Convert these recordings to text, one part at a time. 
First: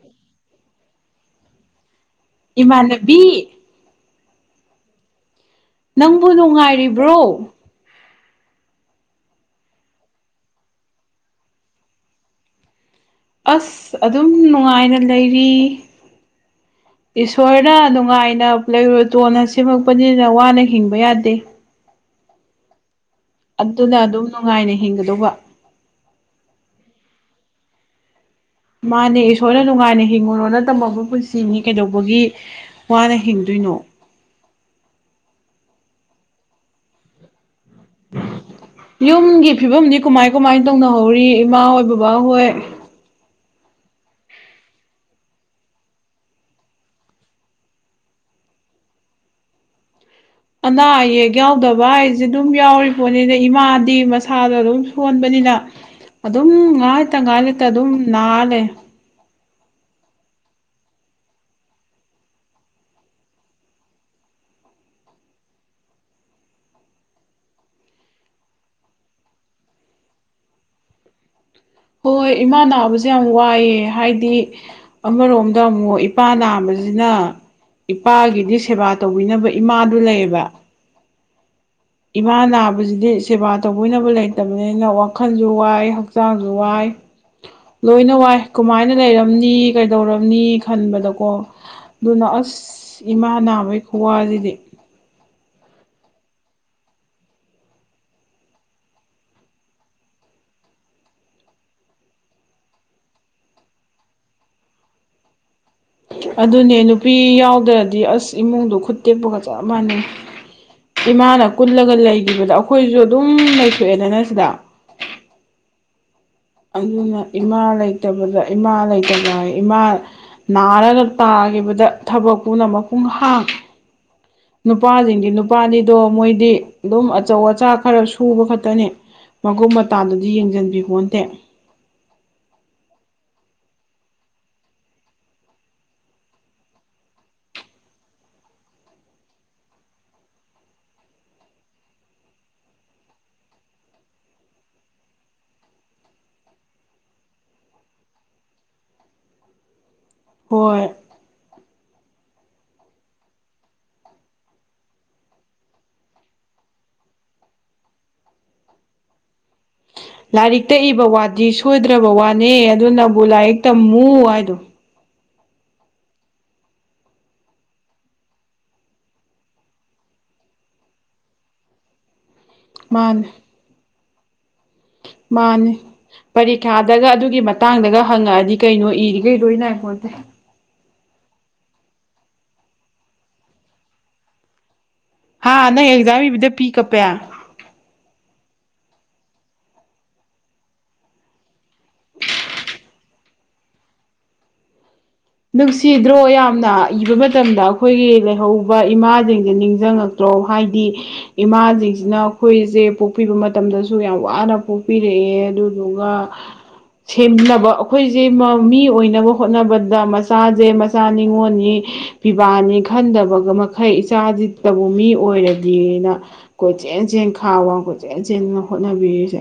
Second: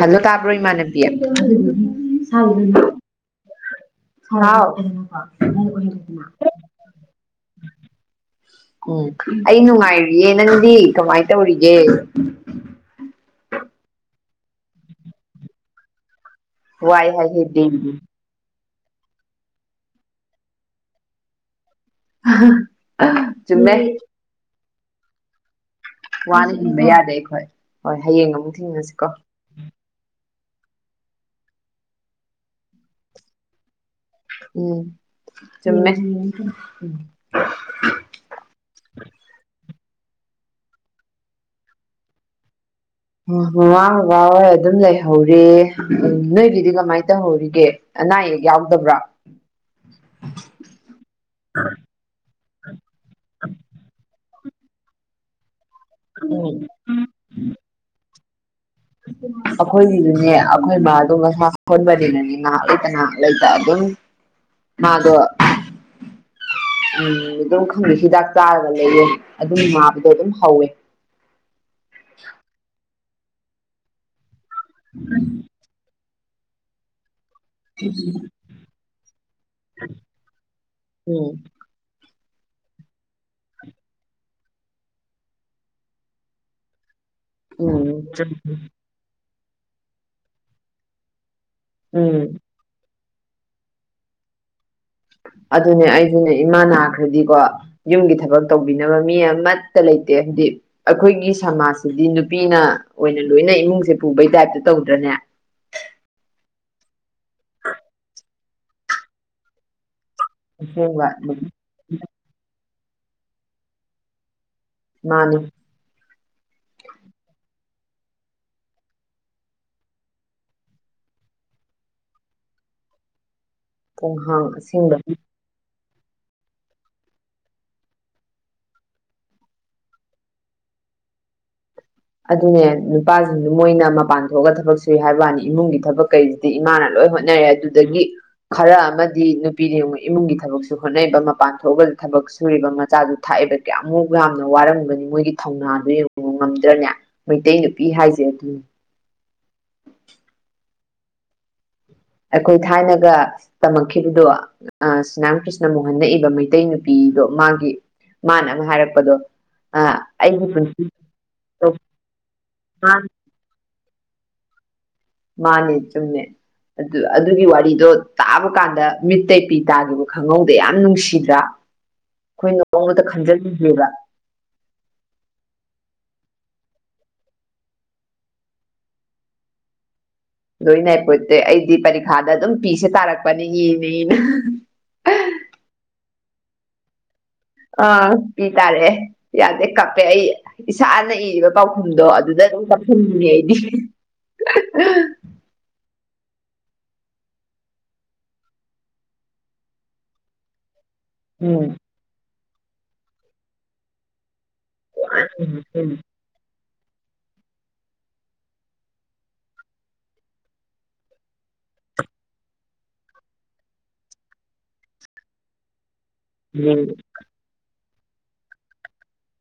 hello ꯇꯥꯕ꯭ꯔꯣ ꯏꯃꯅꯕꯤ ꯏꯃꯥꯟꯅꯕꯤ ꯍꯥꯎ ꯅꯪꯕꯨ ꯅꯨꯡꯉꯥꯏꯔꯤꯕ꯭ꯔꯣ ꯎꯝ ꯑꯩ ꯅꯨꯡꯉꯥꯏꯔꯤꯌꯦ ꯅꯪꯗꯤ ꯀꯃꯥꯏꯅ ꯇꯧꯔꯤꯒꯦ ꯑꯁ ꯑꯗꯨꯝ ꯅꯨꯡꯉꯥꯏꯅ ꯂꯩꯔꯤ ꯋꯥꯏ ꯍꯥꯏ ꯍꯦꯗꯤ ꯏꯁꯣꯔꯅ ꯅꯨꯡꯉꯥꯏꯅ ꯂꯩꯔꯨꯔꯣꯆꯣꯅ ꯁꯦꯝꯃꯛꯄꯅꯤꯅ ꯋꯥꯅ ꯍꯤꯡꯕ ꯌꯥꯗꯦ [unintelligible] ꯑꯗꯨꯅ ꯑꯗꯨꯝ ꯅꯨꯡꯉꯥꯏꯅ ꯍꯤꯡꯒꯗꯧꯕ ꯋꯥꯅ ꯍꯤꯡꯕ ꯌꯥꯗꯦ ꯑꯩꯈꯣꯏ ꯍꯣꯏ ꯍꯌꯦꯡ ꯑꯃꯨꯛ ꯊꯦꯡꯅꯁꯤꯀꯣ ꯃꯥꯅꯦ ꯏꯔꯣꯔꯅ ꯅꯨꯡꯉꯥꯏꯅ ꯍꯤꯡꯉꯨꯔꯣꯅ ꯇꯃꯛꯄ ꯄꯨꯟꯁꯤꯅꯤ ꯀꯩꯗꯧꯕꯒꯤ ꯋꯥꯅ ꯍꯤꯡꯗꯣꯏꯅꯣ ꯎꯝ ꯆꯨꯝꯃꯦ ꯌꯨꯝꯒꯤ ꯐꯤꯕꯝꯗꯤ ꯀꯃꯥꯏ ꯀꯃꯥꯏ ꯇꯧꯅꯍꯧꯔꯤ ꯏꯃꯥ ꯍꯣꯏ ꯕꯕꯥ ꯍꯣꯏ ꯃꯃꯥ ꯕꯕꯥ ꯍꯣꯏ ꯑꯗꯨꯝ ꯂꯩꯍꯧꯔꯦ ꯅꯣꯏꯒꯤꯗꯤ ꯀꯃꯥꯏꯅ ꯇꯧꯍꯧꯔꯤꯒꯦ ꯑꯅꯥꯌꯦꯛ ꯌꯥꯎꯗꯕ꯭ꯔꯥ ꯑꯅꯥ ꯑꯌꯦꯛ ꯌꯥꯎꯗꯕ ꯍꯥꯏꯁꯦ ꯑꯗꯨꯝ ꯌꯥꯎꯔꯤꯔꯤꯕꯣꯠꯅꯤꯅ ꯏꯃꯥꯗꯤ ꯃꯁꯥꯗꯣ ꯑꯗꯨꯝ ꯁꯣꯟꯕꯅꯤꯅ ꯑꯗꯨꯝ ꯎꯝ ꯉꯥꯜꯇ ꯉꯥꯂꯩꯇ ꯑꯗꯨꯝ ꯅꯂꯦ ꯑꯩꯈꯣꯏꯒꯤꯗꯨꯅꯦ ꯑꯩꯈꯣꯏ ꯃꯥꯗꯣ ꯉꯁꯥ ꯁꯣꯟꯕꯅꯤꯅꯅꯤ ꯉꯥꯏꯍꯥꯛ ꯂꯩꯇ ꯉꯍꯥꯛ ꯂꯩꯇ ꯑꯗꯨꯝ ꯃꯥꯗꯣ ꯎꯝ ꯑꯗꯨꯝ ꯈꯪꯗꯦ ꯍꯤꯗꯥꯛ ꯆꯥꯔꯒ ꯂꯩꯔꯦ ꯑꯗꯨꯝ ꯃꯥꯕꯗꯣ ꯑꯗꯨꯝ ꯍꯧꯋꯦ ꯍꯣꯏ ꯍꯣꯏ ꯏꯃꯥ ꯅꯥꯕꯁꯦ ꯌꯥꯝ ꯋꯥꯏꯑꯦ ꯍꯥꯏꯗꯤ ꯑꯃꯔꯣꯝꯗ ꯑꯃꯨꯛ ꯏꯄꯥ ꯅꯥꯝꯕꯁꯤꯅ ꯏꯄꯥꯒꯤꯗꯤ ꯁꯦꯕꯥ ꯇꯧꯕꯤꯅꯕ ꯏꯃꯥꯗꯨ ꯂꯩꯌꯦꯕ ꯎꯝ ꯏꯃꯥ ꯅꯥꯕꯁꯤꯗꯤ ꯁꯦꯕꯥ ꯇꯧꯕꯤꯅꯕ ꯂꯩꯇꯕꯅꯤꯅ ꯋꯥꯈꯜꯁꯨ ꯋꯥꯏ ꯍꯛꯆꯥꯡꯁꯨ ꯋꯥꯏ ꯎꯝ ꯂꯣꯏꯅ ꯋꯥꯏ ꯀꯃꯥꯏꯅ ꯂꯩꯔꯝꯅꯤ ꯀꯩꯗꯧꯔꯝꯅꯤ ꯈꯟꯕꯗꯀꯣ ꯎꯝ ꯑꯗꯨꯅ ꯑꯁ ꯏꯃꯥ ꯅꯥꯕꯒꯤ ꯈꯨꯋꯥꯁꯤꯗꯤ ꯑꯗꯨꯅꯦ ꯑꯩꯖꯨꯅꯦ ꯏꯃꯥ ꯅꯥꯈ꯭ꯔꯗꯤꯀꯣ ꯌꯨꯝꯒꯤ ꯊꯕꯛ ꯇꯧꯕꯤꯅꯕ ꯃꯤ ꯑꯃꯠꯇ ꯂꯩꯇꯦ ꯍꯥꯏꯗꯤ ꯑꯩꯈꯣꯏꯒꯤ ꯁꯃꯥꯖꯁꯤꯗꯤ ꯅꯨꯄꯤꯅ ꯑꯣꯏꯅ ꯂꯣꯏꯅ ꯏꯃꯨꯡꯁꯦ ꯄꯨꯕꯩ ꯇꯥꯏꯞꯇ ꯇꯧꯗ꯭ꯔꯅꯦ ꯑꯗꯨꯅꯦ ꯅꯨꯄꯤ ꯌꯥꯎꯗ꯭ꯔꯗꯤ ꯑꯁ ꯏꯃꯨꯡꯗꯣ ꯈꯨꯠ ꯇꯦꯛꯄꯒ ꯆꯞ ꯃꯥꯟꯅꯩ ꯑꯁꯦꯡꯕ ꯏꯃꯥꯅ ꯀꯨꯜꯂꯒ ꯂꯩꯈꯤꯕꯗ ꯑꯩꯈꯣꯏꯁꯨ ꯑꯗꯨꯝ ꯂꯩꯊꯣꯛꯑꯦꯗꯅ ꯁꯤꯗ ꯃꯥꯅꯦ ꯑꯗꯨꯅ ꯏꯃꯥ ꯂꯩꯇꯕꯗ ꯏꯃꯥ ꯂꯩꯇꯕ ꯏꯃꯥ ꯅꯥꯔꯒ ꯇꯥꯈꯤꯕꯗ ꯊꯕꯛ ꯄꯨꯝꯅꯃꯛ ꯄꯨꯡꯍꯥꯡ ꯄꯨꯡꯍꯥꯡ ꯑꯁꯦꯡꯕ ꯅꯨꯄꯥꯁꯤꯡꯗꯤ ꯅꯨꯄꯥꯅꯤꯗꯣ ꯃꯣꯏꯗꯤ ꯑꯗꯨꯝ ꯑꯆꯧ ꯑꯆꯥ ꯈꯔ ꯁꯨꯕ ꯈꯛꯇꯅꯤ ꯃꯒꯨꯞ ꯃꯇꯥꯗꯨꯗꯤ ꯌꯦꯡꯖꯟꯕꯤꯄꯣꯟꯗꯦ ꯑꯗꯨꯅꯦ ꯅꯨꯄꯥꯁꯤꯡꯗꯨ ꯃꯣꯏꯅ ꯃꯄꯥꯟ ꯊꯣꯛꯑꯒ ꯊꯕꯛ ꯁꯨꯏ ꯍꯥꯏꯕ ꯋꯥꯅꯤ ꯏꯃꯨꯡꯒꯤ ꯊꯕꯛ ꯀꯩꯁꯦ ꯏꯃꯥꯅ ꯂꯣꯏ ꯍꯣꯠꯅꯔꯦ ꯑꯗꯨꯗꯒꯤ ꯈꯔ ꯑꯃꯗꯤ ꯅꯨꯄꯤ ꯏꯃꯨꯡꯒꯤ ꯊꯕꯛꯁꯨ ꯍꯣꯠꯅꯔꯤꯕ ꯃꯄꯥꯟ ꯊꯣꯛꯑꯒ ꯊꯕꯛ ꯁꯨꯔꯤꯕ ꯃꯆꯥꯗꯨ ꯊꯥꯛꯏꯕ ꯀꯌꯥꯃꯨꯛ ꯌꯥꯝꯅ ꯋꯥꯔꯝꯒꯅꯤ ꯃꯣꯏꯒꯤ ꯊꯧꯅꯥꯗꯨ ꯌꯦꯡꯉꯨ ꯉꯝꯗ꯭ꯔꯅ ꯃꯩꯇꯩ ꯅꯨꯄꯤ ꯍꯥꯏꯁꯦ ꯑꯗꯨꯅꯤ ꯍꯣꯏ ꯑꯩꯈꯣꯏ ꯊꯥꯏꯅꯒ ꯇꯝꯃꯛꯈꯤꯕꯗꯣ ꯁꯤꯅꯥꯝ ꯀ꯭ꯔꯤꯁꯅ ꯃꯣꯍꯟꯅ ꯅꯛ ꯏꯕ ꯃꯩꯇꯩ ꯅꯨꯄꯤꯗꯣ ꯃꯥꯒꯤ ꯃꯥꯅ ꯑꯃ ꯍꯥꯏꯔꯛꯄꯗꯣ ꯑ ꯂꯥꯏꯔꯤꯛꯛꯇꯛꯏꯕ ꯋꯥꯗꯤ ꯁꯣꯏꯗ꯭ꯔꯕ ꯋꯥꯅꯦ ꯃꯥꯅ ꯑꯗꯨꯅꯕꯨ ꯂꯥꯏꯔꯤꯛ ꯇꯝꯃꯨ ꯍꯥꯏꯗꯣ ꯃꯥꯅꯦ ꯇꯨꯝꯅꯦ ꯑꯗꯨ ꯑꯗꯨꯒꯤ ꯋꯥꯔꯤꯗꯣ ꯇꯥꯕ ꯀꯥꯟꯗ ꯃꯤꯠ ꯇꯄꯤ ꯇꯥꯈꯤꯕ ꯈꯪꯍꯧꯗ ꯌꯥꯝ ꯅꯨꯡꯁꯤꯗ꯭ꯔꯥ [unintelligible] ꯑꯩꯈꯣꯏ ꯅꯣꯡꯃꯗ ꯃꯥꯅꯦ ꯈꯟꯖꯤꯜꯂꯤꯒꯦꯕ ꯃꯥꯅꯤ ꯄꯔꯤꯈ꯭ꯌꯥꯗꯒ ꯑꯗꯨꯒꯤ ꯃꯇꯥꯡꯗꯒ ꯍꯪꯉꯛꯑꯗꯤ ꯀꯩꯅꯣ ꯏꯔꯤꯈꯩ ꯂꯣꯏꯅ ꯈꯣꯦ ꯂꯣꯏꯅ ꯑꯩꯄꯣꯠꯇꯦ ꯑꯩꯗꯤ ꯄꯔꯤꯈꯥꯗ ꯑꯗꯨꯝ ꯄꯤꯁꯦ ꯇꯥꯔꯛꯄꯅꯦ ꯌꯦꯡꯉꯦꯅ ꯍꯥ ꯅꯪ ꯑꯦꯛꯖꯥꯝ ꯏꯕꯤꯗ ꯄꯤ ꯀꯞꯄꯦ ꯑꯥ ꯏ ꯇꯥꯔꯦ ꯌꯥꯗꯦ ꯀꯞꯄꯦ ꯑꯩ ꯏꯁꯥꯅ ꯏꯔꯤꯕ ꯄꯥꯎꯈꯨꯝꯗꯣ ꯑꯗꯨꯗ ꯑꯗꯨꯝ ꯆꯥꯁꯤꯟꯅꯦ ꯑꯩꯗꯤ ꯅꯨꯡꯁꯤꯗ꯭ꯔꯣ ꯌꯥꯝꯅ ꯏꯕ ꯃꯇꯝꯗ ꯑꯩꯈꯣꯏꯒꯤ ꯂꯩꯍꯧꯕ ꯏꯃꯥꯁꯤꯡꯁꯦ ꯅꯤꯡꯁꯤꯡꯉ ꯇ꯭ꯔꯣ ꯍꯥꯏꯗꯤ ꯎꯝ ꯏꯃꯥꯁꯤꯡꯁꯤꯅ ꯑꯩꯈꯣꯏꯁꯦ ꯄꯣꯛꯄꯤꯕ ꯃꯇꯝꯗꯁꯨ ꯌꯥꯝ ꯋꯥꯅ ꯊꯣꯛꯣꯛꯄꯤꯔꯛꯑꯦ ꯑꯗꯨꯗꯨꯒ ꯁꯦꯝꯅꯕ ꯑꯩꯈꯣꯏꯁꯦ ꯃꯤ ꯑꯣꯏꯅꯕ ꯍꯣꯠꯅꯕꯗ ꯃꯆꯥꯁꯦ ꯃꯆꯥ ꯅꯤꯉꯣꯜꯅꯤ ꯐꯤꯕꯥꯅꯤ ꯈꯟꯗꯕꯒ ꯃꯈꯩ ꯏꯆꯥꯁꯤ ꯇꯕꯨ ꯃꯤ ꯑꯣꯏꯔꯗꯤꯅ ꯀꯣꯏ ꯎꯝ ꯆꯦꯟ ꯆꯦꯟ ꯈꯥꯎ ꯋꯥ ꯀꯣꯏ ꯆꯦꯟ ꯆꯦꯟꯅ ꯍꯣꯠꯅꯕꯤꯔꯤꯁꯦ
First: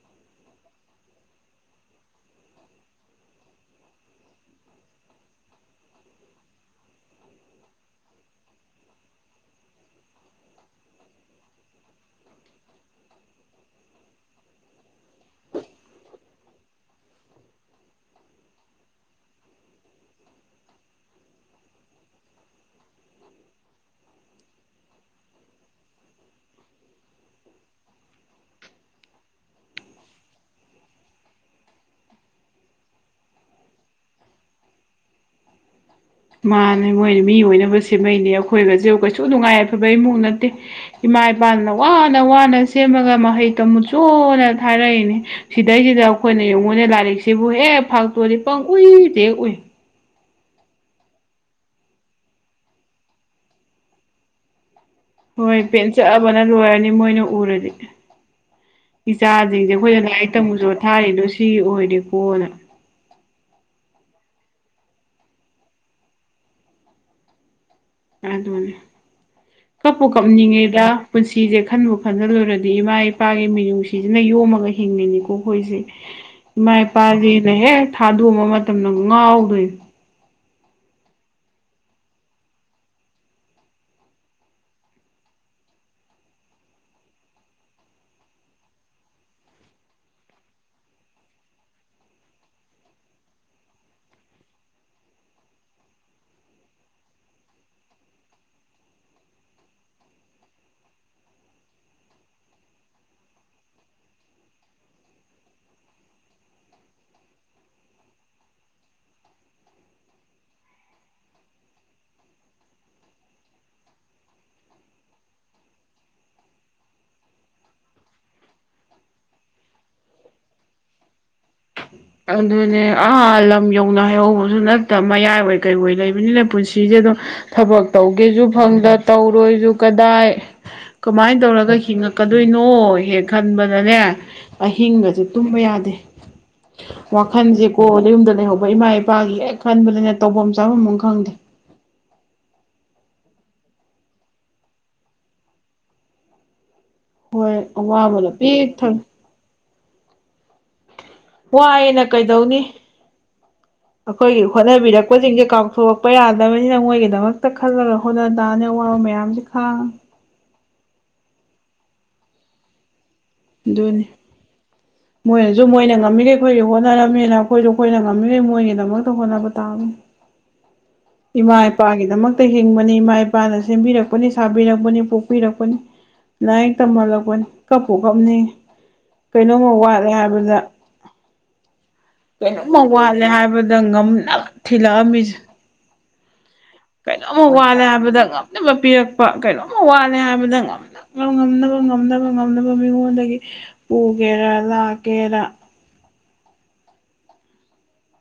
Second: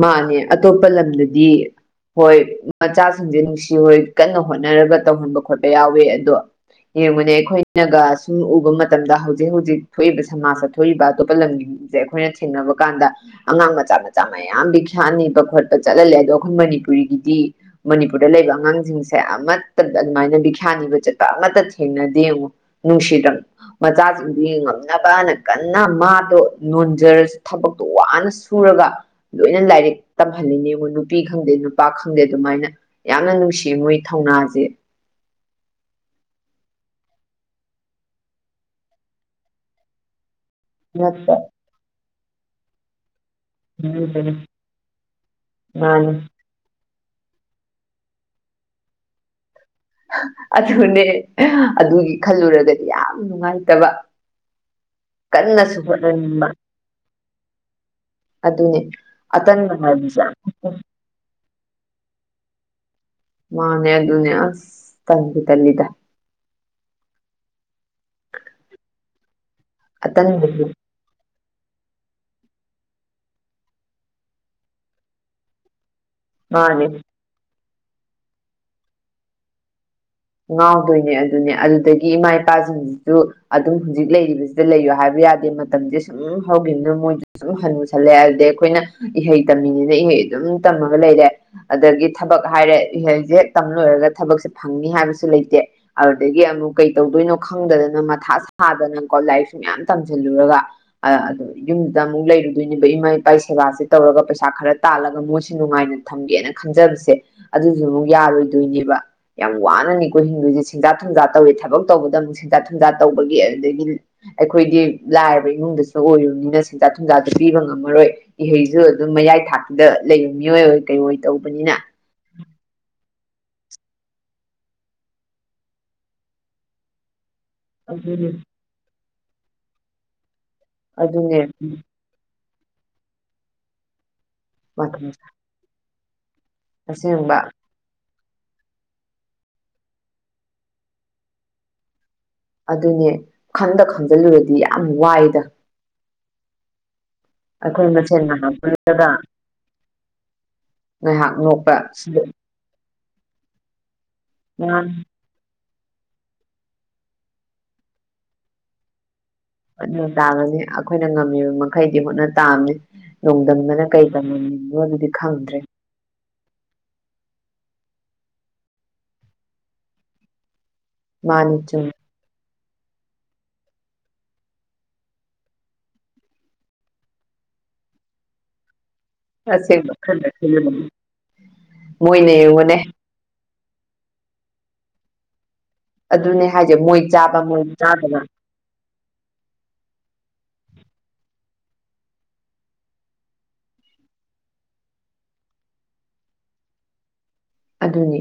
ꯃꯥꯅꯦ ꯑꯇꯣꯞꯄ ꯂꯝꯗꯗꯤ ꯍꯣꯏ ꯃꯆꯥꯁꯤꯡꯁꯦ ꯅꯨꯡꯁꯤ ꯍꯣꯏ ꯀꯟꯅ ꯍꯣꯠꯅꯔꯒ ꯇꯧꯍꯟꯕ ꯈꯣꯠꯄ ꯌꯥꯎꯋꯦ ꯑꯗꯣ ꯌꯦꯡꯕꯅꯦ ꯑꯩꯈꯣꯏꯅꯒ ꯁꯨꯝ ꯎꯕ ꯃꯇꯝꯗ ꯍꯧꯖꯤꯛ ꯍꯧꯖꯤꯛ ꯊꯣꯛꯏꯕ ꯁꯃꯥꯖꯇ ꯊꯣꯛꯏꯕ ꯑꯇꯣꯞꯄ ꯂꯝꯒꯤ ꯁꯦ ꯑꯩꯈꯣꯏꯅ ꯊꯦꯡꯅꯕ ꯀꯥꯟꯗ ꯑꯉꯥꯡ ꯃꯆꯥ ꯃꯆꯥ ꯃꯌꯥꯝ ꯈ꯭ꯌꯥꯅꯤꯕ ꯈꯣꯠꯄ ꯆꯠꯍꯜꯂꯦ ꯑꯗꯣ ꯑꯩꯈꯣꯏ ꯃꯅꯤꯄꯨꯔꯤꯒꯤꯗꯤ ꯃꯅꯤꯄꯨꯔꯗ ꯂꯩꯕ ꯑꯉꯥꯡꯁꯤꯡꯁꯦ ꯑꯃꯠꯇ ꯑꯗꯨꯃꯥꯏꯅ ꯕꯤꯈ꯭ꯌꯥꯅꯤꯕ ꯆꯠꯄ ꯑꯃꯠꯇ ꯊꯦꯡꯅꯗꯦ ꯌꯦꯡꯉꯣ ꯅꯨꯡꯁꯤꯔꯕ ꯃꯆꯥꯁꯤꯡꯗꯨ ꯉꯝꯅꯕꯅ ꯀꯟꯅ ꯃꯥꯗꯣ ꯅꯣꯟꯖꯔ ꯊꯕꯛꯇꯣ ꯋꯥꯅ ꯁꯨꯔꯒ ꯂꯣꯏꯅ ꯂꯥꯏꯔꯤꯛ ꯇꯝꯍꯜꯂꯤꯅꯦꯕ ꯅꯨꯄꯤ ꯈꯪꯗꯦ ꯅꯨꯄꯥ ꯈꯪꯗꯦ ꯑꯗꯨꯃꯥꯏꯅ ꯌꯥꯝꯅ ꯅꯨꯡꯁꯤꯌꯦ ꯃꯣꯏ ꯊꯧꯅꯥꯁꯦ ꯃꯥꯅꯦ ꯃꯣꯏꯅ ꯃꯤ ꯑꯣꯏꯅꯕ ꯁꯦꯝꯃꯩꯅꯦ ꯑꯩꯈꯣꯏꯒꯁꯦ ꯀꯩꯁꯨ ꯅꯨꯡꯉꯥꯏꯐꯕ ꯏꯃꯨꯡꯛ ꯅꯠꯇꯦ ꯏꯃꯥ ꯅꯠꯇ꯭ꯔ ꯏꯄꯥꯅ ꯋꯥꯅ ꯋꯥꯅ ꯁꯦꯝꯃꯒ ꯃꯍꯩ ꯎꯝ ꯃꯨꯠꯆꯨꯅ ꯊꯥꯔꯛꯏꯅꯤ ꯁꯤꯗꯩꯁꯤꯗ ꯃꯥꯅꯤ ꯑꯩꯈꯣꯏꯅ ꯌꯦꯡꯉꯣꯏꯅꯦ ꯂꯥꯏꯔꯤꯛ ꯁꯤꯕꯨ ꯑꯦꯦ ꯐꯥꯛꯇꯣꯗꯤ ꯄꯪ ꯎꯏꯗꯦ ꯎꯏ ꯑꯗꯨꯅꯦ ꯑꯗꯨꯒꯤ ꯈꯜꯂꯨꯔꯒꯗꯤ ꯌꯥꯝ ꯅꯨꯡꯉꯥꯏꯇꯕ ꯍꯣꯏ ꯀꯟꯅꯁꯨ ꯄꯦꯟ ꯆꯠꯑꯕꯅ ꯍꯣꯠꯅꯅꯤꯡꯕ ꯂꯣꯏꯔꯅꯤ ꯃꯣꯏꯅ ꯎꯔꯗꯤ ꯑꯗꯨꯅꯦ ꯏꯆꯥꯁꯤꯡꯁꯦ ꯑꯇꯟꯕ ꯑꯩꯈꯣꯏꯅ ꯍꯥꯏꯕꯁꯦ ꯂꯥꯏꯔꯤꯛ ꯌꯥꯝ ꯇꯝꯝꯕꯁꯨ ꯊꯥꯔꯤꯗꯣ ꯁꯤ ꯑꯣꯏꯔꯦꯀꯣꯅ ꯃꯥꯅꯦ ꯑꯗꯨꯅ ꯇ ꯇ ꯂꯩꯗ ꯑꯗꯨꯅꯦ ꯀꯞꯄꯨ ꯑꯇꯟꯕꯁꯦ ꯀꯞꯅꯤꯡꯉꯤꯗ ꯄꯨꯟꯁꯤꯁꯦ ꯈꯟꯕꯨ ꯈꯟꯍꯜꯂꯨꯔꯗꯤ ꯏꯃꯥ ꯏꯄꯥꯒꯤ ꯃꯤꯅꯨꯡꯁꯤꯁꯤꯅ ꯌꯣꯝꯃꯒ ꯍꯤꯡꯉꯤꯅꯤꯀꯣ ꯑꯩꯈꯣꯏꯁꯦ ꯏꯃꯥ ꯃꯥꯅꯦ ꯏꯄꯥꯁꯤꯅ ꯍꯦꯛ ꯊꯥꯗꯣꯡꯕ ꯃꯇꯝꯗ ꯉꯥꯎꯗꯣꯏꯅꯦ ꯉꯥꯎꯗꯣꯏꯅꯦ ꯑꯗꯨꯅꯦ ꯑꯗꯨꯗꯒꯤ ꯏꯃꯥ ꯏꯄꯥꯁꯤꯡꯁꯤꯁꯨ ꯑꯗꯨꯝ ꯍꯧꯖꯤꯛ ꯂꯩꯔꯤꯕꯁꯤꯗ ꯂꯩꯌꯣ ꯍꯥꯏꯕ ꯌꯥꯗꯦ ꯃꯇꯝꯁꯦ ꯁꯨꯝ ꯍꯧꯈꯤꯕꯅ ꯃꯣꯏ ꯁꯨꯝ ꯍꯟꯨꯁꯜꯂꯦ ꯑꯗꯨꯗꯒꯤ ꯑꯩꯈꯣꯏꯅ ꯏꯍꯩ ꯇꯝꯃꯤꯅꯤꯅ ꯏꯍꯩ ꯑꯗꯨꯝ ꯇꯝꯃꯒ ꯂꯩꯔꯦ ꯑꯗꯒꯤ ꯊꯕꯛ ꯍꯥꯏꯔꯦ ꯏꯍꯁꯦ ꯍꯦꯛ ꯇꯝ ꯂꯣꯏꯔꯒ ꯊꯕꯛꯁꯦ ꯐꯪꯅꯤ ꯍꯥꯏꯕꯁꯨ ꯂꯩꯇꯦ ꯑꯗꯨꯗꯒꯤ ꯑꯃꯨꯛ ꯀꯩ ꯇꯧꯗꯣꯏꯅꯣ ꯈꯪꯗꯗꯅ ꯃꯊꯥ ꯁꯥꯗꯅꯀꯣ ꯂꯥꯏꯔꯤꯛꯁꯨ ꯃꯌꯥꯝ ꯇꯝꯁꯤꯜꯂꯨꯔꯒ ꯑ ꯌꯨꯝꯗ ꯑꯃꯨꯛ ꯂꯩꯔꯨꯗꯣꯏꯅꯦꯕ ꯏꯃꯥ ꯏꯄꯥ ꯏ ꯁꯦꯕꯥꯁꯤꯦ ꯇꯧꯔꯒ ꯄꯩꯁꯥ ꯈꯔ ꯇꯥꯜꯂꯒ ꯃꯣꯏꯁ ꯅꯨꯡꯉꯥꯏꯅꯅꯤ ꯊꯝꯒꯦꯅ ꯈꯟꯖꯕꯁꯦ ꯑꯗꯨꯁꯨ ꯑꯃꯨ ꯌꯥꯔꯣꯏꯗꯣꯏꯅꯦꯕ ꯌꯥꯝ ꯋꯥꯅꯅꯤ ꯑꯩꯈꯣꯏ ꯍꯤꯟꯗꯨꯣꯏꯁꯦ ꯁꯦꯟꯖꯥ ꯊꯨꯝꯖꯥ ꯇꯧꯋꯤ ꯊꯕꯛ ꯇꯧꯕꯗ ꯑꯃꯨꯛ ꯁꯦꯟꯖꯥ ꯊꯨꯝꯖꯥ ꯇꯧꯕꯒꯤ ꯑꯗꯨꯗꯒꯤ ꯑꯩꯈꯣꯏꯗꯤ ꯂꯥꯏꯔꯕ ꯏꯃꯨꯡꯗꯁꯨ ꯑꯣꯏꯔꯨꯅꯤꯅ ꯁꯦꯟꯖꯥ ꯊꯨꯝꯖꯥꯗ ꯄꯤꯕ ꯉꯝꯃꯔꯣꯏ ꯏꯍꯩꯁꯨ ꯑꯗꯨꯝ ꯃꯌꯥꯏ ꯊꯥꯛꯇꯨꯗ ꯂꯩꯕ ꯃꯤꯑꯣꯏ ꯑꯣꯏ ꯀꯩꯅ ꯑꯣꯏ ꯇꯧꯕꯅꯤꯅ ꯑꯗꯨꯅꯦ ꯑꯥ ꯂꯝ ꯌꯧꯅ ꯍꯩꯍꯧꯕꯁꯨ ꯅꯠꯇꯕ ꯃꯌꯥꯏ ꯑꯣꯏꯏ ꯀꯩ ꯑꯣꯏꯣꯏ ꯂꯩꯕꯅꯤꯅ ꯄꯨꯟꯁꯤꯁꯦ ꯑꯗꯝ ꯊꯕꯛ ꯑꯗꯨꯅꯦ ꯇꯧꯒꯦꯁꯨ ꯐꯪꯗ ꯇꯧꯔꯣꯏꯁꯨ ꯀꯗꯥꯏ ꯑꯗꯨꯅꯦ ꯀꯃꯥꯏꯅ ꯇꯧꯔꯒ ꯍꯤꯡꯉꯛ ꯀꯛꯀꯗꯣꯏꯅꯣ ꯍꯦꯛ ꯈꯟꯕꯗꯅꯦ ꯃꯇꯝ ꯑꯍꯤꯡꯕꯁꯦ ꯇꯨꯝꯕ ꯌꯥꯗꯦ ꯑꯁꯦꯡꯕ ꯋꯥꯈꯟꯁꯦ ꯀꯣꯗ ꯌꯨꯝꯗ ꯂꯩꯍꯧꯕ ꯏꯃꯥ ꯏꯄꯥꯒꯤ ꯍꯦꯛ ꯈꯟꯕꯅꯤꯅ ꯇꯧꯐꯝ ꯆꯥꯐꯝ ꯑꯃ ꯈꯪꯗꯦ ꯑꯗꯨꯅꯦ ꯈꯟꯗ ꯈꯟꯖꯤꯜꯂꯨꯔꯗꯤ ꯌꯥꯝ ꯋꯥꯏꯗ ꯍꯣꯏ ꯑꯩꯈꯣꯏ ꯃꯁꯦꯜ ꯑꯋꯥꯕꯅ ꯄꯤꯛ ꯊꯜꯂꯤ ꯗꯒ ꯋꯥꯏꯅ ꯀꯩꯗꯧꯅꯤ ꯑꯩꯈꯣꯏꯒꯤ ꯍꯣꯠꯅꯕꯤꯔꯛꯄꯁꯤꯡꯁꯦ ꯀꯥꯡꯊꯣꯛ ꯌꯥꯗꯕꯅꯤꯅ ꯃꯣꯏꯒꯤꯗꯃꯛꯇ ꯈꯜꯂꯒ ꯍꯣꯠꯅ ꯇꯥꯅꯤ ꯑꯋꯥꯕ ꯃꯌꯥꯝꯁꯦ ꯀꯟꯅ ꯈꯥꯡꯉꯒ ꯇꯥꯕꯅꯤ ꯑꯩꯈꯣꯏꯅ ꯉꯝꯃꯤꯕ ꯃꯈꯩꯗꯤ ꯍꯣꯠꯅ ꯇꯥꯝꯃꯦ ꯅꯣꯡꯗꯝꯗꯅ ꯑꯗꯨꯅꯤ ꯀꯩ ꯇꯝꯝꯅꯤꯡꯅꯣ ꯑꯗꯨꯗꯤ ꯈꯪꯗ꯭ꯔꯦ ꯃꯣꯏꯅꯁꯨ ꯃꯣꯏꯅ ꯉꯝꯃꯤꯔꯦ ꯑꯩꯈꯣꯏꯒꯤ ꯍꯣꯠꯅꯔꯝꯃꯤꯅ ꯑꯩꯈꯣꯏꯁꯨ ꯑꯩꯈꯣꯏꯅ ꯉꯝꯃꯤꯈꯩ ꯃꯣꯏꯒꯤꯗꯃꯛꯇ ꯍꯣꯠꯅꯕ ꯇꯥꯕꯅꯤ ꯃꯥꯅꯤ ꯏꯃꯥ ꯆꯨꯝꯃꯤ ꯏꯄꯥꯒꯤꯗ ꯃꯒ ꯛꯇ ꯍꯤꯡꯕꯅꯤ ꯏꯃꯥ ꯏꯄꯥꯅ ꯁꯦꯝꯕꯤꯔꯛꯄꯅꯤ ꯁꯥꯕꯤꯔꯛꯄꯅꯤ ꯄꯣꯛꯄꯤꯔꯛꯄꯅꯤ ꯂꯅꯥꯏꯛ ꯇꯝꯍꯜꯂꯛꯄꯅꯤ ꯀꯞꯄꯨ ꯀꯞꯅꯤ ꯀꯩꯅꯣꯝꯃ ꯑꯁꯦꯡꯕ ꯋꯥꯠꯂꯦ ꯈꯟꯅ ꯍꯥꯏꯕꯗ ꯈꯜꯂꯨꯕꯅꯤ ꯃꯣꯏꯅ ꯌꯦꯡꯉꯨꯅꯦ ꯀꯩꯅꯣꯝꯃ ꯋꯥꯠꯂꯦ ꯂ ꯍꯥꯏꯕꯗ ꯉꯝꯅ ꯊꯤꯜꯂꯛꯑꯝꯃꯤꯁꯦ ꯑꯗꯨꯅꯦ ꯍꯥꯏꯁꯦ ꯃꯣꯏ ꯆꯥꯕ ꯃꯣꯏ ꯆꯥꯗꯅ ꯈꯠꯅꯕ ꯄꯤꯔꯛꯄ ꯀꯩꯅꯣꯝꯃ ꯋꯥꯠꯂꯦ ꯍꯥꯏꯕꯗ ꯉꯝꯅꯕ ꯉꯝꯅꯕ ꯉꯝꯗ ꯑꯗꯨꯒ ꯃꯤꯉꯣꯟꯗꯒꯤ ꯄꯨꯒꯦꯔꯥ ꯂꯥꯛꯀꯦꯔ ꯑꯗꯨꯅꯤ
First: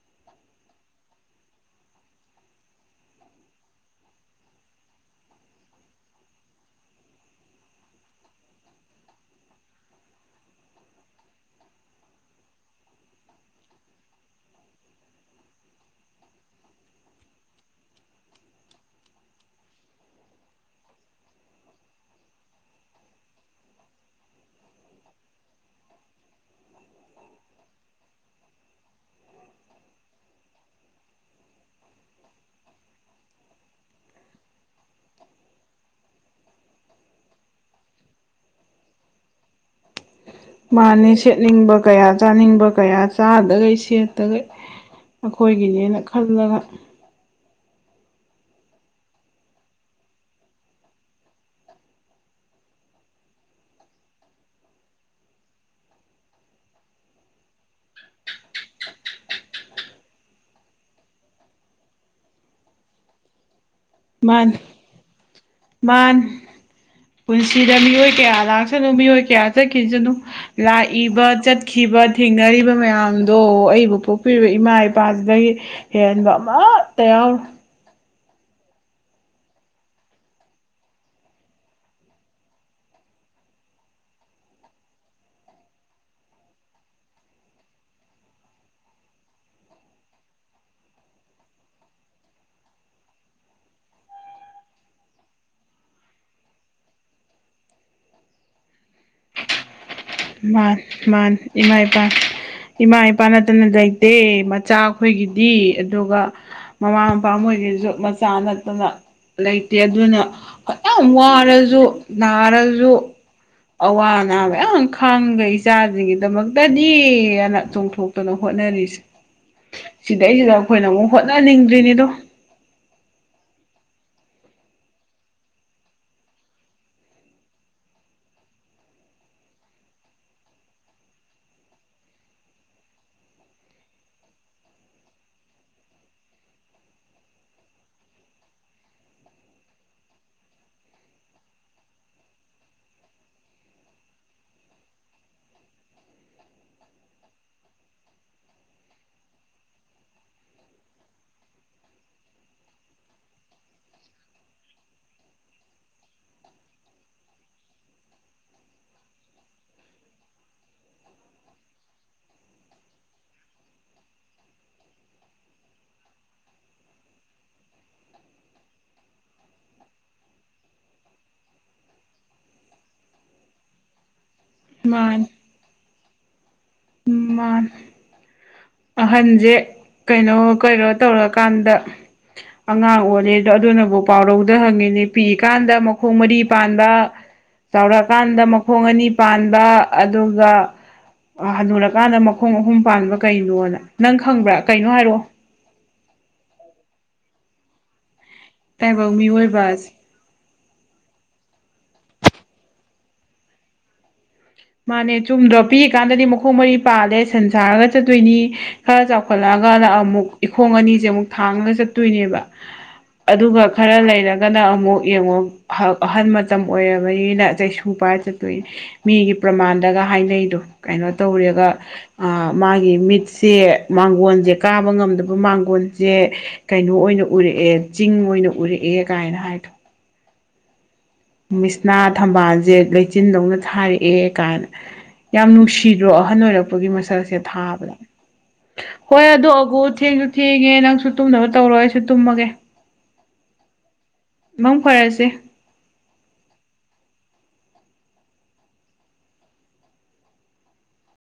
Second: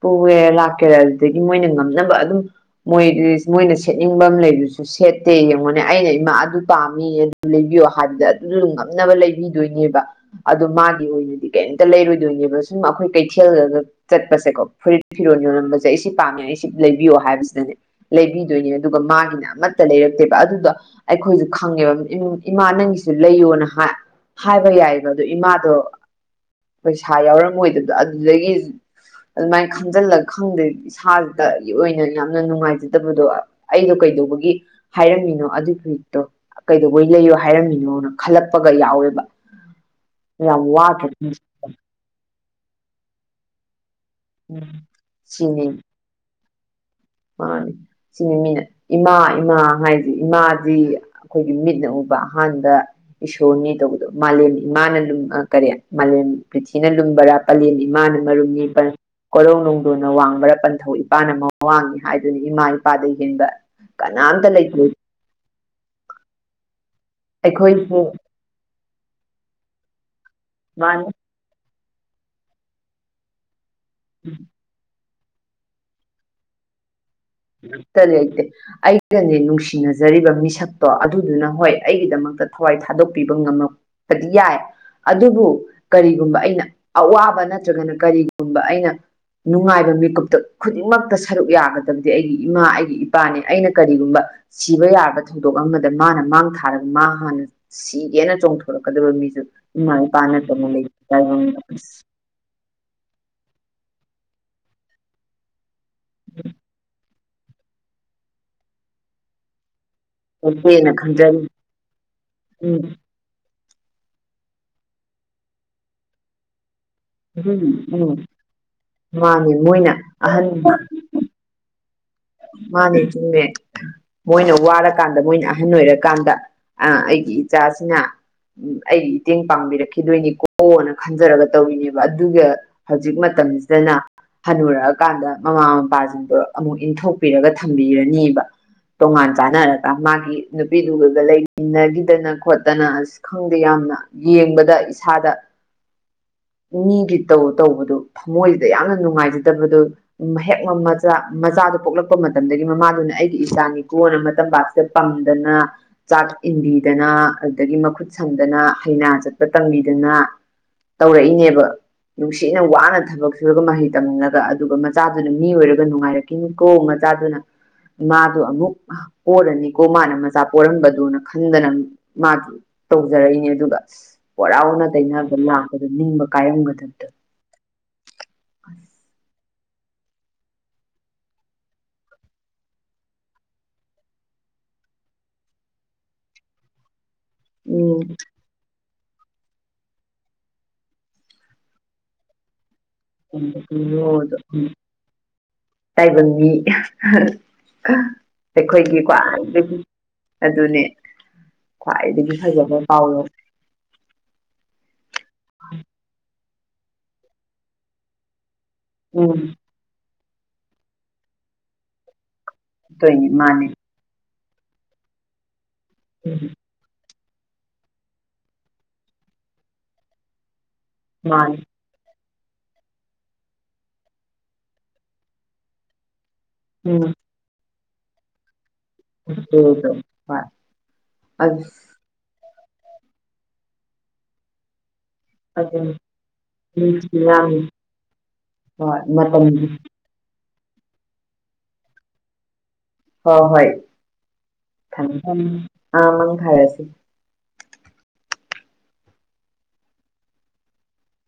ꯄꯨꯋꯦꯔ ꯂꯥꯛꯀꯦꯔꯥ ꯑꯗꯨꯗꯒꯤ ꯃꯣꯏꯅ ꯉꯝꯅꯕ ꯑꯗꯨꯝ ꯃꯣꯏ ꯃꯣꯏꯅ ꯁꯦꯠꯅꯤꯡꯕ ꯂꯩꯕꯁꯨ ꯁꯦꯠꯇꯦ ꯌꯦꯡꯉꯣꯅꯦ ꯑꯩꯅ ꯏꯃꯥ ꯑꯗꯨ ꯄꯥꯝꯃꯤ ꯂꯩꯕꯤꯌꯣ ꯍꯥꯏꯕꯗ ꯑꯗꯨꯝ ꯂꯨꯉꯝꯅꯕ ꯂꯩꯕꯤꯗꯣꯏꯅꯦꯕ ꯑꯗꯣ ꯃꯥꯒꯤ ꯑꯣꯏꯅꯗꯤ ꯀꯩꯇ ꯂꯩꯔꯣꯏꯗꯣꯏꯅꯦꯕ ꯁꯨꯝ ꯑꯩꯈꯣꯏ ꯀꯩꯊꯦꯜ ꯊꯦꯜꯂꯒ ꯆꯠꯄꯁꯦꯀꯣ ꯐꯨ ꯐꯤꯔꯣꯟ ꯌꯣꯜꯂꯝꯕꯁꯦ ꯑꯩ ꯁꯤ ꯄꯥꯝꯃꯦ ꯑꯩ ꯁꯤ ꯂꯩꯕꯤꯌꯣ ꯍꯥꯏꯕꯁꯤꯗꯅꯦ ꯂꯩꯕꯤꯗꯣꯏꯅꯦ ꯑꯗꯨꯒ ꯃꯥꯒꯤꯅ ꯑꯃꯠꯇ ꯂꯩꯔꯛꯇꯦꯕ ꯑꯗꯨꯗꯣ ꯑꯩꯈꯣꯏꯁꯨ ꯈꯪꯉꯦꯕ ꯏꯃꯥ ꯅꯪꯒꯤꯁꯨ ꯂꯩꯌꯣꯅ ꯍꯥꯏ ꯍꯥꯏꯕ ꯌꯥꯏꯕ ꯑꯗꯨ ꯏꯃꯥꯗꯣ ꯄꯩꯁꯥ ꯌꯥꯎꯔꯝꯃꯣꯏꯗꯕꯗꯣ ꯑꯗꯨꯗꯒꯤ ꯑꯗꯨꯃꯥꯏꯅ ꯈꯪꯖꯤꯜꯂꯒ ꯈꯪꯗꯦꯗꯤ ꯏꯁꯥꯗ ꯑꯣꯏꯅ ꯌꯥꯝꯅ ꯅꯨꯡꯉꯥꯏꯖꯗꯕꯗꯣ ꯑꯩꯗꯣ ꯀꯩꯗꯧꯕꯒꯤ ꯍꯥꯏꯔꯝꯃꯤꯅꯣ ꯑꯗꯨꯒꯤꯨꯠꯇꯣ ꯀꯩꯗꯧꯕꯩ ꯂꯩꯌꯣ ꯍꯥꯏꯔꯝꯃꯤꯅꯣꯅ ꯈꯜꯂꯛꯄꯒ ꯌꯥꯎꯋꯦꯕ ꯌꯥꯝ ꯃꯥꯅꯦ ꯋꯥꯈ꯭ꯔꯦ ꯁꯦꯠꯅꯤꯡꯕ ꯀꯌꯥ ꯆꯥꯅꯤꯡꯕ ꯀꯌꯥ ꯆꯥꯗꯒꯩ ꯁꯦꯠ ꯑ ꯁꯤꯅꯤ ꯑꯩꯈꯣꯏꯒꯤꯅꯦꯅ ꯈꯜꯂꯒ ꯃꯥꯅꯤ ꯁꯤꯅꯤ ꯃꯤꯅꯦ ꯏꯃꯥ ꯏꯃꯥ ꯍꯥꯏꯁꯤ ꯏꯃꯥꯗꯤ ꯑꯩꯈꯣꯏꯒꯤ ꯃꯤꯠꯅ ꯎꯕ ꯑꯍꯥꯟꯕ ꯏꯁꯣꯔꯅꯤ ꯇꯧꯕꯗꯣ ꯃꯥꯂꯦꯝꯅꯤ ꯃꯥꯅ ꯀꯔꯤ ꯃꯥꯂꯦꯝ ꯄ꯭ꯔꯤꯊꯤꯅ ꯂꯨꯝꯕꯔꯥ ꯀꯂꯦꯟ ꯏꯃꯥꯅ ꯃꯔꯨꯝꯅꯤ ꯀꯣꯔꯧ ꯅꯅꯨꯡꯗꯣꯟꯅ ꯋꯥꯡꯕꯔꯥ ꯄꯟꯊꯧ ꯏꯄꯥꯅ ꯃꯋꯥꯡꯉ ꯍꯥꯏꯗꯨꯅꯤ ꯏꯃꯥ ꯏꯄꯥꯗ ꯍꯦꯟꯕ ꯀꯅꯥꯝꯇ ꯂꯩꯇꯦ ꯃꯥꯥꯟ ꯄꯨꯟꯁꯤꯗ ꯑꯩꯈꯣꯏꯁꯦ ꯃꯤꯑꯣꯏ ꯀꯌꯥ ꯂꯥꯛ ꯆꯠꯅꯨ ꯃꯤꯑꯣꯏ ꯀꯌꯥ ꯆꯠꯈꯤꯁꯅꯨ ꯃꯥꯅꯤ ꯂꯥꯛꯏꯕ ꯆ ꯈꯤꯕ ꯊꯦꯡꯅꯔꯤꯕ ꯃꯌꯥꯝꯗꯣ ꯑꯩꯕꯨ ꯄꯣꯛꯄꯤꯔꯤꯕ ꯏꯃꯥ ꯏ ꯅꯨꯄꯥꯁꯤꯗꯒꯤ ꯍꯦꯟꯦꯟꯕ ꯑꯃꯠꯇ ꯌꯥꯎ ꯁꯔꯤ ꯑꯥꯏꯦ ꯑꯩꯒꯅꯦ ꯅꯨꯡꯁꯤꯅꯖꯔꯤꯕ ꯃꯤꯁꯛꯇꯣ ꯑꯗꯨꯗꯨꯅ ꯍꯣꯏ ꯑꯩꯒꯤꯗꯃꯛꯇ ꯊꯋꯥꯏ ꯊꯥꯗꯣꯛꯄꯤꯕ ꯉꯝꯃꯛ ꯐꯗꯤꯌꯥ ꯑꯗꯨꯕꯨ ꯀꯔꯤꯒꯨꯝꯕ ꯑꯩꯅ ꯑꯋꯥꯕ ꯅꯠꯇ꯭ꯔꯒꯅ ꯀꯔꯤꯒꯨꯝꯕ ꯑꯩꯅ ꯅꯨꯡꯉꯥꯏꯕ ꯃꯤꯀꯨꯞꯇ ꯈꯨꯗꯤꯡꯃꯛꯇ ꯁꯔꯨꯛ ꯌꯥꯒꯗꯕꯅꯤ ꯑꯩꯒꯤ ꯏꯃꯥ ꯑꯩꯒꯤ ꯏꯄꯥꯅꯦ ꯑꯩꯅ ꯀꯔꯤꯒꯨꯝꯕ ꯁꯤꯕ ꯌꯥꯕ ꯊꯧꯗꯣꯛ ꯑꯃꯗ ꯃꯥꯅ ꯃꯥꯡ ꯊꯥꯔꯒ ꯃꯥ ꯍꯥꯟꯅ ꯁꯤꯒꯦꯅ ꯆꯣꯡꯊꯣꯔꯛꯀꯗꯕ ꯃꯤꯖꯨ ꯏꯃꯥ ꯏꯄꯥ ꯅꯠꯇꯅ ꯃꯥꯅꯤ ꯂꯩ ꯃꯥꯅꯤ ꯇꯥꯏꯕꯪꯗ ꯏꯃꯥ ꯏꯄꯥ ꯏꯃꯥ ꯏꯄꯥ ꯅꯠꯇꯅ ꯂꯩꯇꯦ ꯃꯆꯥ ꯑꯩꯈꯣꯏꯒꯤꯗꯤ ꯑꯗꯨꯒ ꯃꯃꯥ ꯃꯄꯥꯝ ꯍꯣꯏꯒꯤꯁꯨ ꯃꯆꯥ ꯅꯠꯇꯅ ꯂꯩꯇꯦ ꯑꯗꯨꯅ ꯑ ꯃ ꯈꯟꯖꯔꯤ ꯑꯔꯁꯨ ꯎꯝ ꯅꯔꯖꯨ ꯑꯋꯥ ꯑꯅꯥ ꯃꯌꯥꯝ ꯈꯪꯕꯦ ꯏꯆꯥꯁꯤꯡꯒꯤꯗꯃꯛꯇꯗꯤ ꯁꯤꯑꯥꯅ ꯎꯝ ꯎꯝ ꯆꯣꯡꯊꯣꯛꯇꯅ ꯍꯣꯠꯅꯔꯤꯁꯦ ꯃꯥꯅꯦ ꯃꯣꯏꯅ ꯑꯍꯟ ꯁꯤꯗꯩꯁꯤꯗ ꯑꯩꯈꯣꯏꯅ ꯑꯃꯨꯛ ꯍꯣꯠꯅꯅꯤꯡꯗ꯭ꯔꯤꯅꯦꯗꯣ ꯃꯥꯅꯤꯇꯃꯦ ꯃꯣꯏꯅ ꯋꯥꯔꯀꯥꯟꯗ ꯃꯣꯏꯅ ꯑꯍꯟ ꯑꯣꯏꯔꯀꯥꯟꯗ ꯑ ꯑꯩꯒꯤ ꯏꯆꯥꯁꯤꯅ ꯎꯝ ꯑꯩ ꯃꯇꯦꯡ ꯄꯥꯡꯕꯤꯔꯛꯈꯤꯗꯣꯏꯅꯤꯀꯣꯅ ꯈꯟꯖꯔꯒ ꯇꯧꯔꯤꯅꯦꯕ ꯑꯗꯨꯒ ꯍꯧꯖꯤꯛ ꯃꯇꯝꯁꯤꯗꯅ ꯍꯟꯟꯅꯨꯔꯛꯑꯀꯥꯟꯗ ꯃꯃꯥ ꯃꯄꯥꯁꯤꯡꯗꯣ ꯑꯃꯨꯛ ꯏꯟꯊꯣꯛ ꯥꯛꯄꯤꯔꯒ ꯊꯝꯕꯤꯔꯅꯦꯕ ꯇꯣꯉꯥꯟ ꯆꯥꯟꯅꯔꯒ ꯃꯥꯒꯤ ꯅꯨꯄꯤꯗꯨꯒꯗ ꯂꯩꯃꯤꯟꯅꯒꯤꯗꯅ ꯈꯣꯠꯇꯅ ꯑꯁ ꯈꯪꯗꯦ ꯌꯥꯝꯅ ꯌꯦꯡꯕꯗ ꯏꯁꯥꯗ ꯃꯤꯒꯤ ꯇꯧ ꯇꯧꯕꯗꯨꯣ ꯊꯃꯣꯏꯁꯤꯗ ꯌꯥꯝꯅ ꯅꯨꯡꯉꯥꯏꯖꯗꯕꯗꯨꯣ ꯍꯦꯛ ꯃꯆꯥ ꯃꯆꯥꯗꯨꯣ ꯄꯣꯛꯂꯛ ꯊꯣꯛꯛꯄ ꯃꯇꯝꯗꯒꯤ ꯃꯃꯥꯗꯨꯅ ꯑꯩꯒꯤ ꯏꯆꯥꯅꯤꯀꯣꯟꯅ ꯃꯇꯝ ꯄꯥꯛꯁꯤꯗ ꯄꯝꯗꯅ ꯆꯥꯛ ꯏꯟꯕꯤꯗꯅ ꯑꯗꯨꯗꯒꯤ ꯃꯈꯨꯠ ꯁꯝꯗꯅ ꯍꯩꯅꯥ ꯆꯠꯄ ꯇꯝꯕꯤꯗꯅ ꯇꯧꯔꯛꯏꯅꯦꯕ ꯅꯨꯡꯁꯤꯅ ꯋꯥꯅ ꯊꯕꯛ ꯁꯨꯔꯒ ꯃꯍꯩ ꯇꯝꯜꯂꯒ ꯑꯗꯨꯒ ꯃꯆꯥꯗꯨꯅ ꯃꯤ ꯑꯣꯏꯔꯒ ꯅꯨꯡꯉꯥꯏꯔꯛꯈꯤꯅꯤꯀꯣ ꯆꯥꯗꯨꯅ ꯃꯥꯥꯗꯣ ꯑꯃꯨꯛ ꯄꯔꯅꯤꯀꯣ ꯃꯥꯅ ꯃꯆꯥ ꯄꯔꯝꯕꯗꯨꯣꯅ ꯈꯟꯗꯅ ꯃꯥꯒꯤ ꯇꯧꯖꯔꯛꯏꯅꯦ ꯑꯗꯨꯒ ꯋꯥꯔꯥꯎꯅ ꯇꯩꯅꯕ ꯂꯥꯛꯄꯗ ꯅꯤꯡꯕ ꯀꯥꯏꯔꯝꯒꯗꯕ ꯎ ꯃꯥ ꯑꯍꯟꯁꯦ ꯀꯩꯅꯣ ꯀꯔꯣ ꯇꯧꯔꯀꯥꯟꯗ ꯑꯉꯥꯡ ꯑꯣꯜꯂꯦ ꯑꯗꯣ ꯑꯗꯨꯅꯕꯨ ꯄꯥꯎꯔꯧꯗ ꯍꯪꯉꯤꯅꯦ ꯄꯤꯀꯥꯟꯗ ꯃꯈꯣꯡ ꯃꯔꯤ ꯄꯥꯟꯕ ꯆꯥꯎꯔꯛꯑꯀꯥꯟꯗ ꯃꯈꯣꯡ ꯑꯅꯤ ꯄꯥꯟꯕ ꯑꯗꯨꯒ ꯍꯟꯗꯨꯔꯀꯥꯟꯗ ꯃꯈꯣꯡ ꯑꯍꯨꯝ ꯄꯥꯟꯕ ꯀꯩꯅꯣꯅ ꯅꯪ ꯈꯪꯕ꯭ꯔꯥ ꯀꯩꯅꯣ ꯍꯥꯏꯔꯛꯑꯣ ꯇꯥꯏꯕꯪꯒꯤ ꯇꯥꯏꯕꯪ ꯃꯤꯑꯣꯏꯕ ꯑꯩꯈꯣꯏꯒꯤꯀꯣꯗꯒꯤ ꯑꯁꯦ ꯑꯗꯨꯅꯦ ꯈ꯭ꯋꯥꯏꯗꯒꯤ ꯐꯖꯕ ꯄꯥꯎꯗꯣ ꯃꯥꯅꯦ ꯆꯨꯝꯗ꯭ꯔꯣ ꯄꯤꯛꯀꯥꯟꯗꯗꯤ ꯃꯈꯣꯡ ꯃꯔꯤ ꯄꯥꯜꯂꯦ ꯁꯟ ꯁꯥꯔꯒ ꯆꯠꯇꯣꯏꯅꯤ ꯈꯔ ꯎꯝ ꯆꯥꯎꯈꯠꯂꯛꯑꯒ ꯑꯃꯨꯛ ꯏꯈꯣꯡ ꯑꯅꯤꯁꯦ ꯑꯃꯨꯛ ꯊꯥꯡꯉꯒ ꯆꯠꯇꯣꯏꯅꯦꯕ ꯇꯣꯏꯅꯦ ꯑꯗꯨꯒ ꯃꯥꯅꯦ ꯈꯔ ꯂꯩꯔꯒꯅ ꯑꯃꯨꯛ ꯌꯦꯡꯉꯨ ꯑ ꯑꯍꯜ ꯎꯝ ꯃꯇꯝ ꯑꯣꯏꯔꯕꯅꯤꯅ ꯆꯩꯁꯨ ꯄꯥꯏꯔ ꯆꯠꯇꯣꯏ ꯃꯤꯒꯤ ꯄ꯭ꯔꯃꯥꯟꯗꯒ ꯍꯥꯏꯅꯩꯗꯣ ꯀꯩꯅꯣ ꯃꯥꯅꯦ ꯇꯧꯔꯦꯒ ꯑꯥ ꯃꯥꯒꯤ ꯃꯤꯠꯁꯦ ꯃꯥꯡꯒꯣꯟꯖꯦ ꯀꯥꯕ ꯉꯝꯗꯕ ꯃꯥꯡꯒꯣꯟꯖꯦ ꯀꯩꯅꯣ ꯎꯝ ꯑꯣꯏꯅ ꯎꯔꯛꯑꯦ ꯆꯤꯡ ꯑꯣꯏꯅ ꯎꯔꯛꯑꯦ ꯀꯥꯏꯅ ꯇ ꯍꯥꯏꯗꯣ ꯍ ꯃꯤꯁꯅꯥ ꯊꯝꯕꯥꯜꯖꯦ ꯂꯩꯆꯤꯟꯗꯧꯅ ꯊꯥꯔꯛꯑꯦ ꯀꯥꯏꯅ ꯌꯥꯝ ꯑꯗꯨ ꯅꯨꯡꯁꯤꯗ꯭ꯔꯣ ꯑꯍꯟ ꯑꯣꯏꯔꯛꯄꯒꯤ ꯃꯁꯛꯁꯦ ꯌꯥꯝ ꯊꯥꯕꯗ ꯍꯣꯏ ꯑꯗꯨ ꯑꯒꯨ ꯊꯦꯡꯁꯨ ꯊꯦꯡꯉꯦ ꯅꯪꯁꯨ ꯇꯨꯝꯅꯕ ꯇꯧꯔꯣ ꯑꯩꯁꯨ ꯇꯨꯝꯃꯒꯦ ꯍꯣꯏ ꯍꯣꯏ ꯃꯪ ꯊꯝꯃꯦ ꯐꯔꯁꯦ ꯊꯝꯃꯦ ꯑꯥ ꯃꯪ ꯍꯥꯏꯔꯁꯤ